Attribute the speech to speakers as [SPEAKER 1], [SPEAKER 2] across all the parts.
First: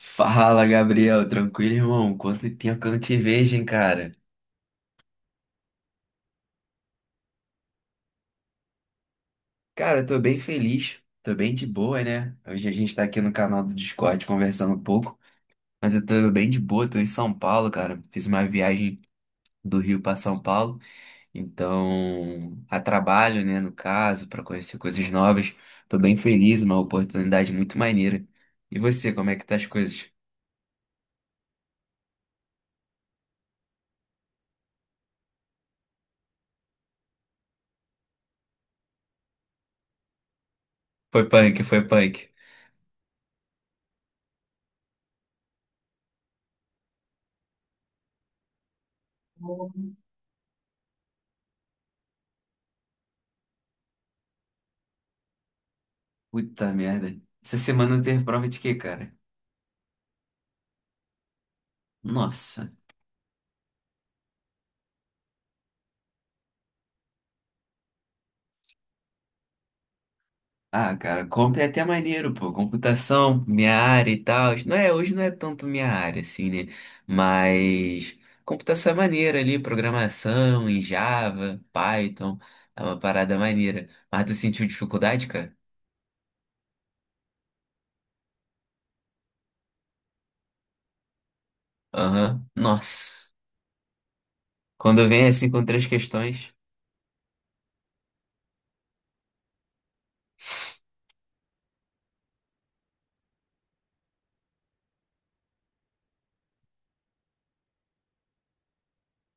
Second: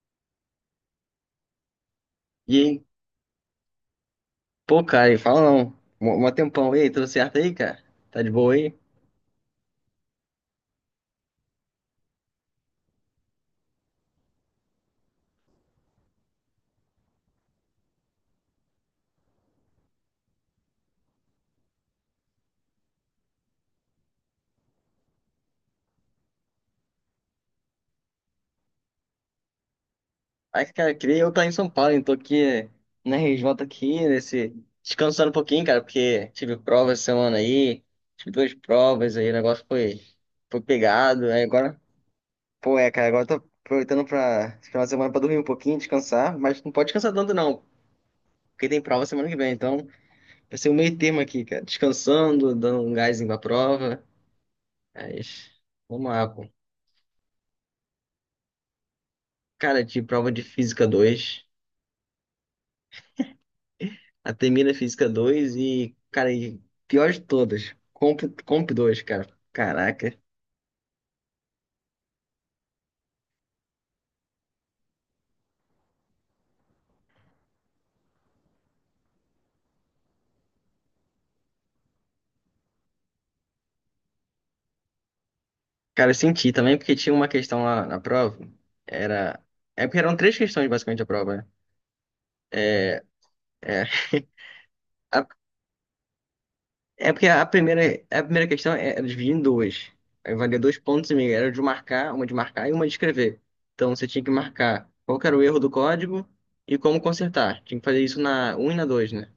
[SPEAKER 1] Fala, Gabriel. Tranquilo, irmão? Quanto
[SPEAKER 2] E
[SPEAKER 1] tempo
[SPEAKER 2] aí,
[SPEAKER 1] que eu não te vejo, hein, cara?
[SPEAKER 2] pô, cara, e fala não. Mó mó tempão. E aí, tudo certo aí, cara? Tá de boa aí?
[SPEAKER 1] Cara, eu tô bem feliz. Tô bem de boa, né? Hoje a gente tá aqui no canal do Discord conversando um pouco. Mas eu tô bem de boa. Tô em São Paulo, cara. Fiz uma viagem do Rio pra São Paulo. Então, a trabalho, né, no caso, pra conhecer coisas novas. Tô bem feliz, uma oportunidade muito maneira. E você, como é que tá as coisas?
[SPEAKER 2] Ai, cara, queria eu estar em São Paulo, então tô aqui na RJ aqui, nesse... Descansando um pouquinho, cara, porque tive prova essa semana aí. Tive duas provas aí, foi pegado.
[SPEAKER 1] Foi
[SPEAKER 2] Aí
[SPEAKER 1] punk,
[SPEAKER 2] agora,
[SPEAKER 1] foi punk.
[SPEAKER 2] pô, é, cara, agora eu tô aproveitando pra esse final de semana pra dormir um pouquinho, descansar. Mas não pode descansar tanto não, porque tem prova semana que vem. Então, vai ser o meio termo aqui, cara. Descansando, dando um gásinho pra prova. Mas, vamos lá, pô.
[SPEAKER 1] Puta merda. Essa semana eu teve prova de quê, cara?
[SPEAKER 2] Cara, de prova de Física 2,
[SPEAKER 1] Nossa.
[SPEAKER 2] A termina Física 2 e, cara, e pior de todas, Comp 2, cara. Caraca.
[SPEAKER 1] Ah, cara, comp é até maneiro, pô. Computação, minha área e tal. Não é, hoje não é tanto minha área, assim, né? Mas computação é maneira ali, programação em Java, Python, é uma parada maneira. Mas tu sentiu dificuldade, cara?
[SPEAKER 2] Cara, eu senti também porque tinha uma questão lá na prova. Era. É porque eram três questões basicamente a prova, né?
[SPEAKER 1] Aham. Nossa.
[SPEAKER 2] É,
[SPEAKER 1] Quando
[SPEAKER 2] a-
[SPEAKER 1] vem assim com três questões.
[SPEAKER 2] é porque a primeira questão era dividida em duas. Aí valia dois pontos e meio. Era de marcar, uma de marcar e uma de escrever. Então você tinha que marcar qual que era o erro do código e como consertar. Tinha que fazer isso na um e na 2, né?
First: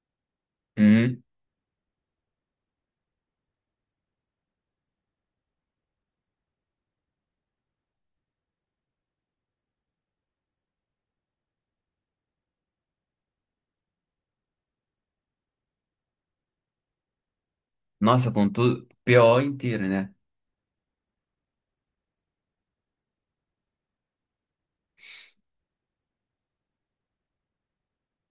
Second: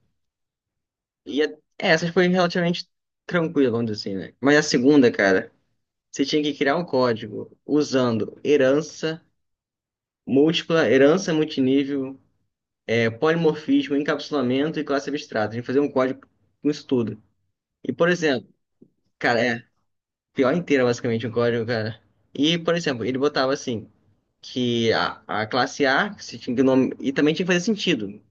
[SPEAKER 1] Uhum.
[SPEAKER 2] E a- é, essas foi relativamente tranquila, vamos dizer assim, né? Mas a segunda, cara, você tinha que criar um código usando herança múltipla, herança multinível, polimorfismo, encapsulamento e classe abstrata. A gente fazia um código com isso tudo. E, por
[SPEAKER 1] Nossa,
[SPEAKER 2] exemplo,
[SPEAKER 1] com tudo. PO
[SPEAKER 2] cara, é
[SPEAKER 1] inteiro, né?
[SPEAKER 2] pior inteira basicamente o código, cara. E, por exemplo, ele botava assim, que a classe A, que você tinha que nome... e também tinha que fazer sentido.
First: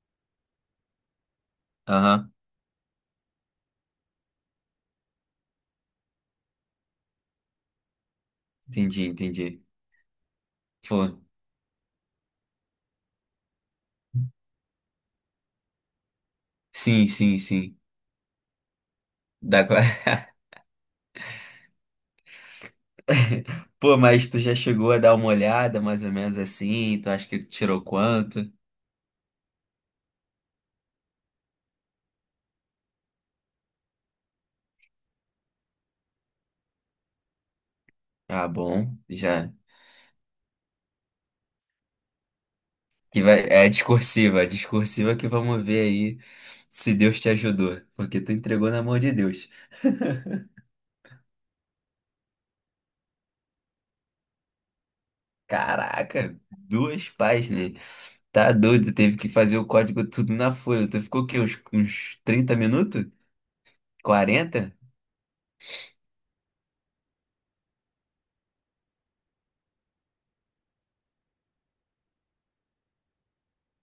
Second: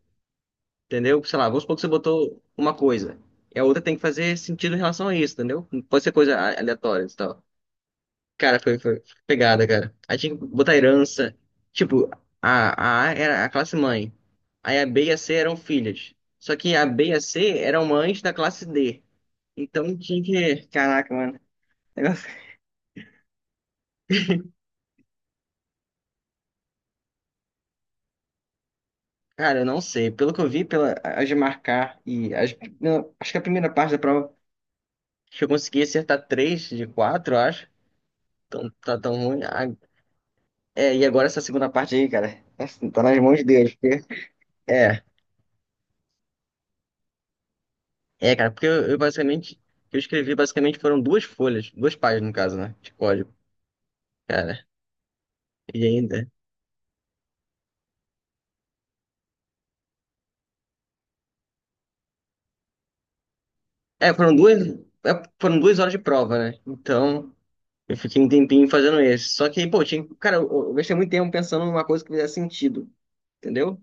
[SPEAKER 2] Entendeu? Sei lá, vamos supor que você
[SPEAKER 1] Aham.
[SPEAKER 2] botou uma coisa. E a outra tem que fazer sentido em relação a isso, entendeu? Não pode ser coisa aleatória e tal. Cara, foi
[SPEAKER 1] Entendi, entendi.
[SPEAKER 2] pegada, cara. Aí tinha que botar
[SPEAKER 1] Pô,
[SPEAKER 2] herança. Tipo, a A era a classe mãe. Aí a B e a C eram filhas. Só que a B
[SPEAKER 1] sim,
[SPEAKER 2] e a
[SPEAKER 1] sim,
[SPEAKER 2] C
[SPEAKER 1] sim.
[SPEAKER 2] eram mães da classe D.
[SPEAKER 1] Dá,
[SPEAKER 2] Então
[SPEAKER 1] cla-
[SPEAKER 2] tinha que. Caraca, mano. Negócio-
[SPEAKER 1] Pô, mas tu já chegou a dar uma olhada, mais ou menos assim? Tu acha que tirou quanto?
[SPEAKER 2] Cara, eu não sei. Pelo que eu vi, as de marcar e as, não, acho que a primeira parte da prova, acho que eu consegui acertar três de quatro, acho.
[SPEAKER 1] Ah,
[SPEAKER 2] Então
[SPEAKER 1] bom,
[SPEAKER 2] tá tão ruim.
[SPEAKER 1] já.
[SPEAKER 2] Ah, é, e agora essa segunda parte aí, cara, tá nas
[SPEAKER 1] Que
[SPEAKER 2] mãos de
[SPEAKER 1] vai...
[SPEAKER 2] Deus.
[SPEAKER 1] é
[SPEAKER 2] É,
[SPEAKER 1] discursiva que vamos ver aí se Deus te ajudou. Porque tu
[SPEAKER 2] é, cara, porque
[SPEAKER 1] entregou na
[SPEAKER 2] eu
[SPEAKER 1] mão de Deus.
[SPEAKER 2] basicamente, o que eu escrevi basicamente foram duas folhas, duas páginas no caso, né, de código, cara, e ainda.
[SPEAKER 1] Caraca, duas páginas. Tá doido, teve que fazer o código tudo na folha. Tu ficou o quê? Uns 30 minutos?
[SPEAKER 2] É, foram duas,
[SPEAKER 1] Quarenta?
[SPEAKER 2] é, foram duas horas de prova, né, então eu fiquei um tempinho fazendo esse. Só que, pô, tinha, cara, eu gastei muito tempo pensando numa coisa que fizesse sentido, entendeu?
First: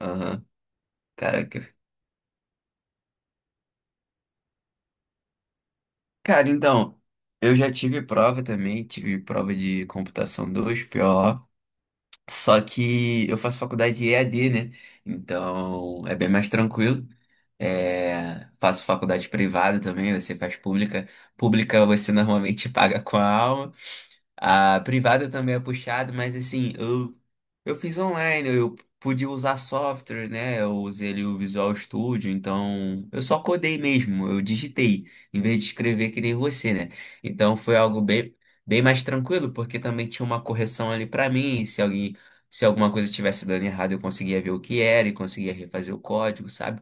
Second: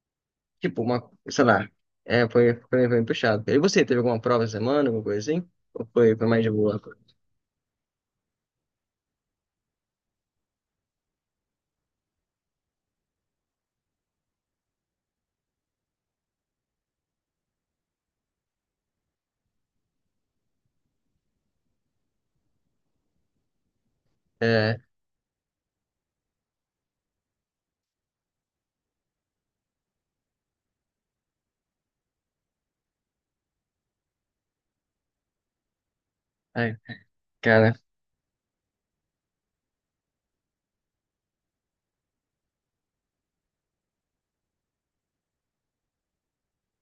[SPEAKER 1] Aham.
[SPEAKER 2] Tipo, uma, sei lá,
[SPEAKER 1] Caraca.
[SPEAKER 2] foi puxado. E você, teve alguma prova essa semana, alguma coisa assim? Ou foi mais
[SPEAKER 1] Cara,
[SPEAKER 2] de boa?
[SPEAKER 1] então, eu já tive prova também, tive prova de computação 2, PO. Só que eu faço faculdade de EAD, né? Então é bem mais tranquilo. É, faço faculdade privada também, você faz pública. Pública você normalmente paga com a alma.
[SPEAKER 2] É,
[SPEAKER 1] A privada também é puxada, mas assim, eu fiz online, eu pude usar software, né? Eu usei ali o Visual Studio, então eu só codei mesmo, eu digitei, em vez de escrever que nem você,
[SPEAKER 2] ai,
[SPEAKER 1] né? Então
[SPEAKER 2] cara,
[SPEAKER 1] foi algo bem, bem mais tranquilo, porque também tinha uma correção ali pra mim, se alguém, se alguma coisa estivesse dando errado, eu conseguia ver o que era e conseguia refazer o código, sabe?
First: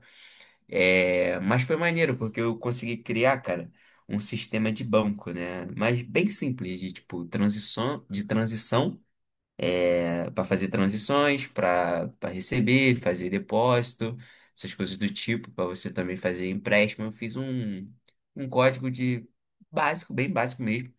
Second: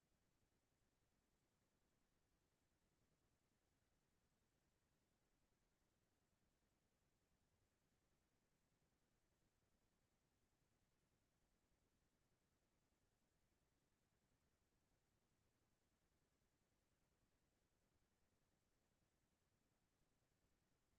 [SPEAKER 1] É, mas foi maneiro, porque eu consegui criar, cara, um sistema de banco, né? Mas bem simples, de tipo, transição, de transição, é, para fazer transições, para receber, fazer depósito, essas coisas do tipo, para você também fazer empréstimo. Eu fiz um código de básico, bem básico mesmo,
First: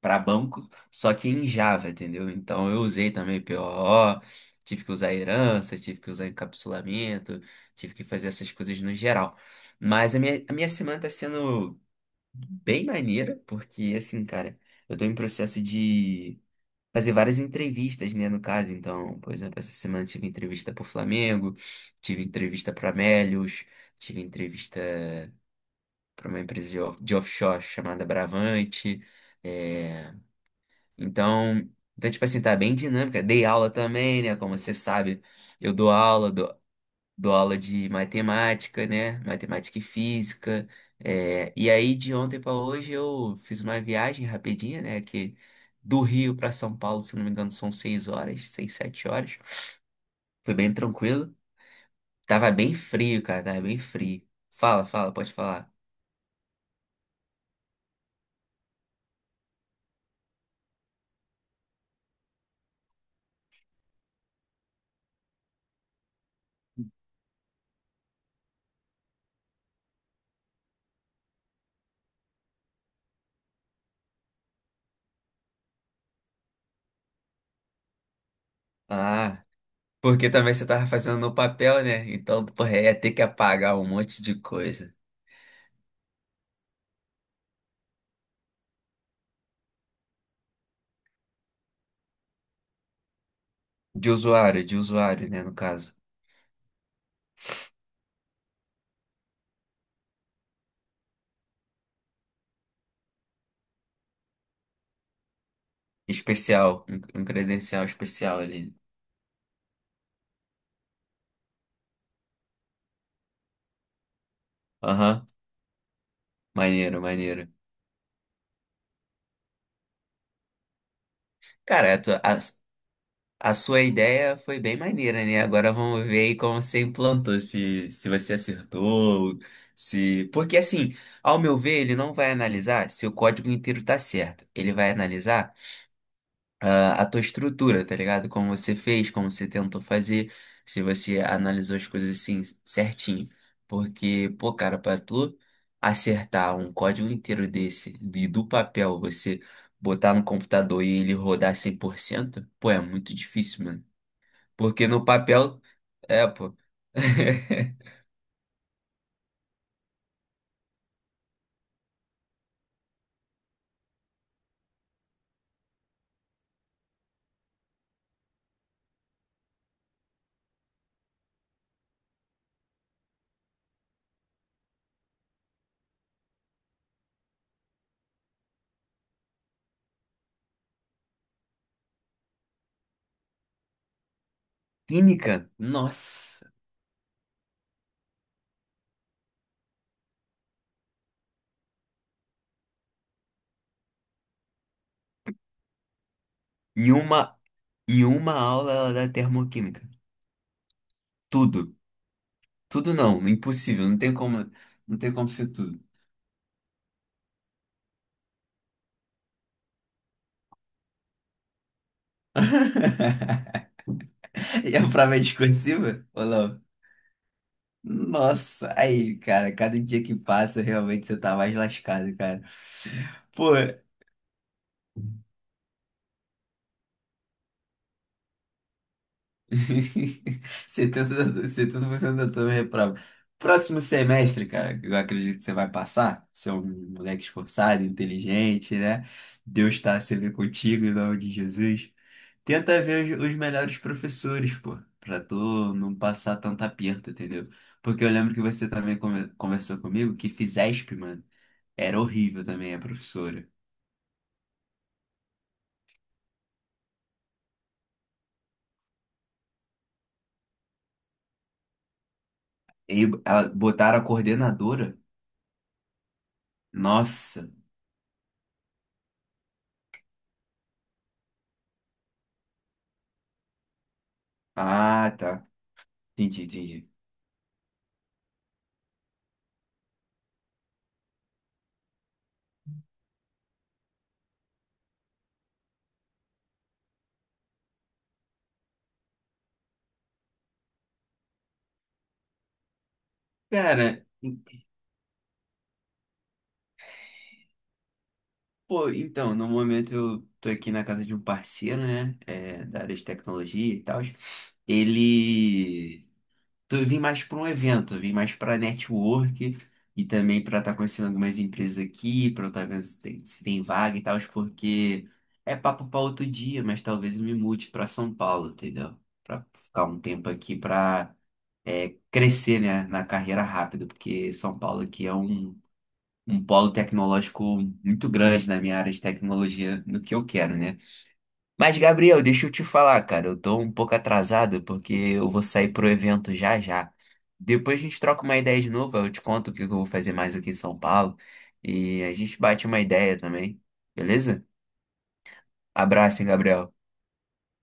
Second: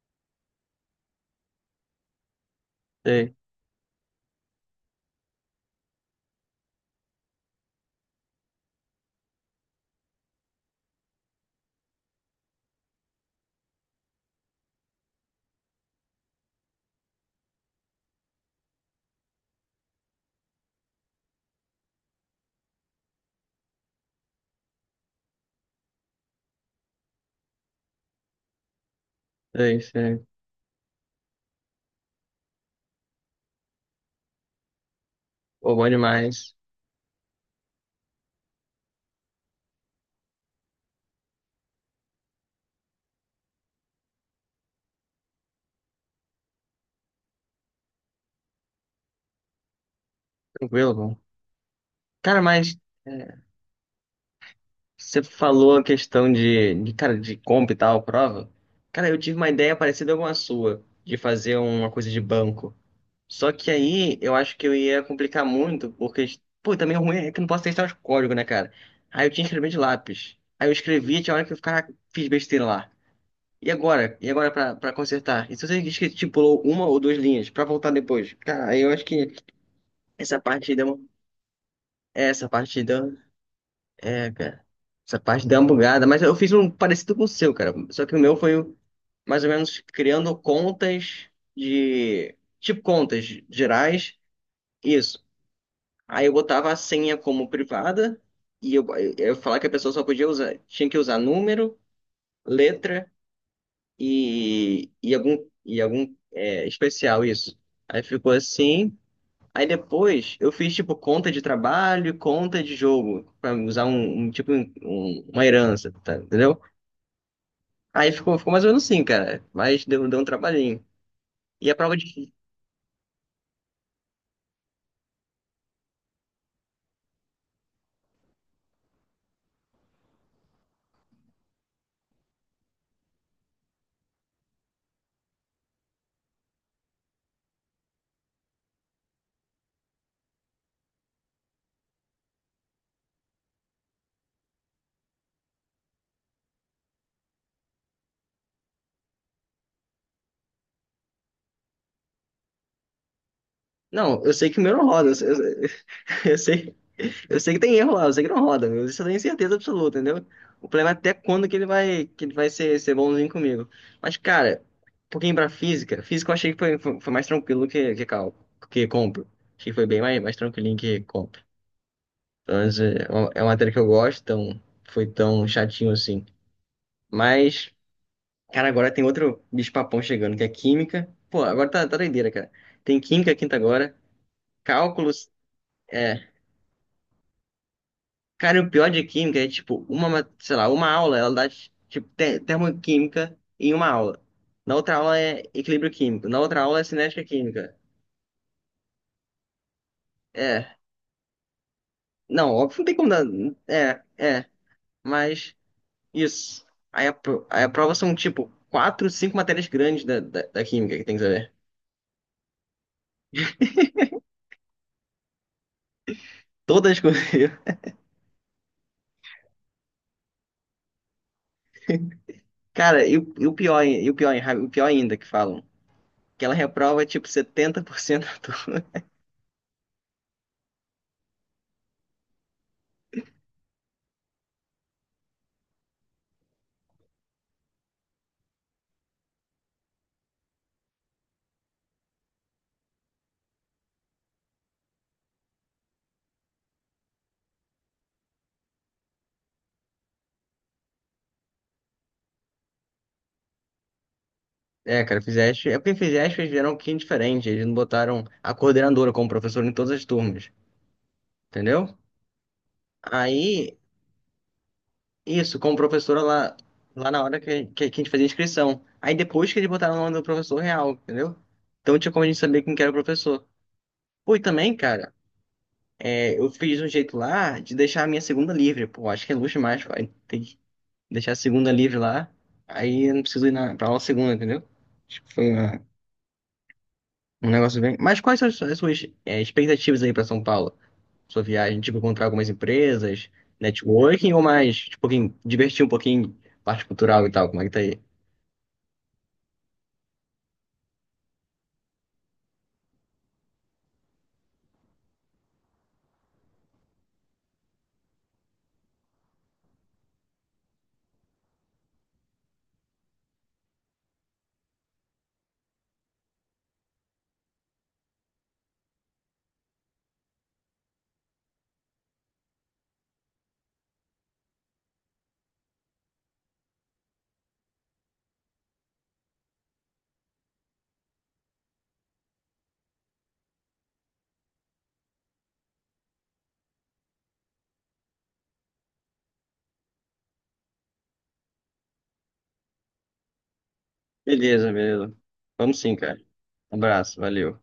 [SPEAKER 1] para banco, só que em Java, entendeu? Então eu usei
[SPEAKER 2] sei,
[SPEAKER 1] também POO, tive que usar herança, tive que usar encapsulamento, tive que fazer essas coisas no geral. Mas a minha semana tá sendo bem maneira, porque assim, cara, eu tô em processo de fazer várias entrevistas, né, no caso. Então, por exemplo, essa semana eu tive entrevista pro Flamengo, tive entrevista para Amélios, tive entrevista para uma empresa de, off- de offshore chamada Bravante.
[SPEAKER 2] sei,
[SPEAKER 1] eh,
[SPEAKER 2] sei.
[SPEAKER 1] então, então, tipo assim, tá bem dinâmica. Dei aula também, né? Como você sabe, eu
[SPEAKER 2] Pô, bom
[SPEAKER 1] dou aula, dou,
[SPEAKER 2] demais.
[SPEAKER 1] dou aula de matemática, né? Matemática e física. É, e aí, de ontem pra hoje, eu fiz uma viagem rapidinha, né? Que do Rio pra São Paulo, se não me engano, são seis horas, seis, sete horas. Foi bem
[SPEAKER 2] Tranquilo, bom.
[SPEAKER 1] tranquilo.
[SPEAKER 2] Cara,
[SPEAKER 1] Tava bem
[SPEAKER 2] mas
[SPEAKER 1] frio, cara,
[SPEAKER 2] é,
[SPEAKER 1] tava bem frio. Fala, fala,
[SPEAKER 2] você
[SPEAKER 1] pode falar.
[SPEAKER 2] falou a questão cara, de comp e tal, prova. Cara, eu tive uma ideia parecida com a sua, de fazer uma coisa de banco. Só que aí eu acho que eu ia complicar muito, porque, pô, também o ruim é que eu não posso testar os códigos, né, cara? Aí eu tinha que escrever de lápis. Aí eu escrevi, tinha hora que eu ficava, fiz besteira lá. E agora? E agora pra consertar? E se você que estipulou uma ou duas linhas pra voltar depois? Cara, aí eu acho que
[SPEAKER 1] Ah, porque
[SPEAKER 2] essa
[SPEAKER 1] também você
[SPEAKER 2] parte deu
[SPEAKER 1] tava
[SPEAKER 2] uma.
[SPEAKER 1] fazendo no papel, né? Então,
[SPEAKER 2] Essa
[SPEAKER 1] porra, ia ter
[SPEAKER 2] partida.
[SPEAKER 1] que apagar um monte
[SPEAKER 2] É,
[SPEAKER 1] de
[SPEAKER 2] cara.
[SPEAKER 1] coisa.
[SPEAKER 2] Essa parte deu uma bugada, mas eu fiz um parecido com o seu, cara. Só que o meu foi mais ou menos criando contas de. Tipo, contas gerais.
[SPEAKER 1] De
[SPEAKER 2] Isso.
[SPEAKER 1] usuário, né, no caso.
[SPEAKER 2] Aí eu botava a senha como privada e eu falava que a pessoa só podia usar. Tinha que usar número, letra e algum
[SPEAKER 1] Especial, um
[SPEAKER 2] especial,
[SPEAKER 1] um
[SPEAKER 2] isso.
[SPEAKER 1] credencial
[SPEAKER 2] Aí ficou
[SPEAKER 1] especial ali.
[SPEAKER 2] assim. Aí depois eu fiz tipo conta de trabalho, e conta de jogo, pra usar
[SPEAKER 1] Aham.
[SPEAKER 2] uma herança, tá? Entendeu?
[SPEAKER 1] Maneiro, maneiro.
[SPEAKER 2] Aí ficou mais ou menos assim, cara. Mas deu um trabalhinho. E a
[SPEAKER 1] Cara,
[SPEAKER 2] prova
[SPEAKER 1] a, tua-
[SPEAKER 2] de.
[SPEAKER 1] a sua ideia foi bem maneira, né? Agora vamos ver aí como você implantou, se você acertou, se... Porque assim, ao meu ver, ele não vai analisar se o código inteiro tá certo. Ele vai analisar ah, a tua estrutura, tá ligado? Como você fez, como você tentou fazer, se você analisou as coisas assim certinho. Porque, pô, cara, pra tu acertar um código inteiro desse, de, do papel, você botar no computador e ele rodar 100% pô, é muito difícil, mano.
[SPEAKER 2] Não, eu sei que o meu não
[SPEAKER 1] Porque no
[SPEAKER 2] roda. Eu, sei,
[SPEAKER 1] papel, é,
[SPEAKER 2] eu
[SPEAKER 1] pô.
[SPEAKER 2] sei eu sei que tem erro lá, eu sei que não roda. Eu isso eu tenho certeza absoluta, entendeu? O problema é até quando que que ele vai ser bonzinho comigo. Mas, cara, um pouquinho pra física. Física eu achei que foi mais tranquilo que cálculo, que compro. Achei que foi mais tranquilinho que compro. Então, é uma matéria que eu gosto, então foi tão chatinho assim. Mas. Cara, agora tem outro bicho-papão chegando, que é química. Pô, agora tá, tá doideira, cara. Tem química quinta agora, cálculos.
[SPEAKER 1] Química,
[SPEAKER 2] É.
[SPEAKER 1] nossa.
[SPEAKER 2] Cara, e o pior de química é, tipo, sei lá, uma aula, ela dá, tipo, termoquímica em uma aula. Na outra aula é equilíbrio químico. Na outra aula é
[SPEAKER 1] Em
[SPEAKER 2] cinética
[SPEAKER 1] uma,
[SPEAKER 2] química.
[SPEAKER 1] em uma aula ela dá termoquímica.
[SPEAKER 2] É.
[SPEAKER 1] Tudo.
[SPEAKER 2] Não, óbvio, não
[SPEAKER 1] Tudo
[SPEAKER 2] tem como dar.
[SPEAKER 1] não, impossível, não
[SPEAKER 2] É,
[SPEAKER 1] tem
[SPEAKER 2] é.
[SPEAKER 1] como, não tem como ser
[SPEAKER 2] Mas,
[SPEAKER 1] tudo.
[SPEAKER 2] isso. Aí a prova são, tipo, quatro, cinco matérias grandes da química que tem que saber.
[SPEAKER 1] E a prova é discursiva? Ou não?
[SPEAKER 2] Todas coisas.
[SPEAKER 1] Nossa, aí, cara, cada dia que passa, realmente você tá mais lascado, cara.
[SPEAKER 2] Cara, e
[SPEAKER 1] Pô,
[SPEAKER 2] o pior, o pior ainda que falam, que ela reprova tipo 70% da turma.
[SPEAKER 1] 70 da- 70% da turma reprova. Próximo semestre, cara, eu acredito que você vai passar. Você é um moleque esforçado, inteligente, né? Deus está sempre contigo em nome de Jesus. Tenta ver os melhores professores, pô, pra tu não passar tanto aperto, entendeu? Porque eu lembro que você também come- conversou comigo que Fisesp, mano, era horrível também a professora.
[SPEAKER 2] É, cara, Fizeste, é porque Fizeste eles vieram um pouquinho diferente, eles não botaram a coordenadora como professora em todas as turmas, entendeu?
[SPEAKER 1] E ela
[SPEAKER 2] Aí,
[SPEAKER 1] botaram a coordenadora.
[SPEAKER 2] isso, como professora lá, lá na hora
[SPEAKER 1] Nossa.
[SPEAKER 2] que a gente fazia a inscrição. Aí depois que eles botaram o nome do professor real, entendeu? Então tinha como a gente saber quem que era o professor. Pô, e também,
[SPEAKER 1] Ah,
[SPEAKER 2] cara,
[SPEAKER 1] tá.
[SPEAKER 2] é,
[SPEAKER 1] Entendi,
[SPEAKER 2] eu fiz um
[SPEAKER 1] entendi.
[SPEAKER 2] jeito lá de deixar a minha segunda livre, pô, acho que é luxo demais, pai. Deixar a segunda livre lá, aí eu não preciso ir pra aula segunda, entendeu? Acho que foi uma- um negócio bem. Mas quais são as suas expectativas aí pra São Paulo? Sua viagem, tipo, encontrar algumas empresas,
[SPEAKER 1] Cara,
[SPEAKER 2] networking ou
[SPEAKER 1] en-
[SPEAKER 2] mais, tipo, um pouquinho divertir um pouquinho, parte cultural e tal, como é que tá aí?
[SPEAKER 1] pô, então, no momento eu tô aqui na casa de um parceiro, né? É, da área de tecnologia e tal. Ele. Tô, eu vim mais pra um evento, eu vim mais pra network e também pra estar conhecendo algumas empresas aqui, pra eu estar vendo se tem, se tem vaga e tal, porque é papo pra outro dia, mas talvez eu me mude pra São Paulo, entendeu? Pra ficar um tempo aqui pra é, crescer, né, na carreira rápido, porque São Paulo aqui é um. Um polo tecnológico muito grande na minha área de tecnologia, no que eu quero, né? Mas, Gabriel, deixa eu te falar, cara, eu tô um pouco atrasado porque eu vou sair pro evento já já. Depois a gente troca uma ideia de novo, eu te conto o que eu vou fazer mais aqui em São Paulo e a gente bate uma ideia também, beleza?
[SPEAKER 2] Beleza, beleza. Vamos sim, cara.
[SPEAKER 1] Abraço, hein, Gabriel.
[SPEAKER 2] Um abraço, valeu.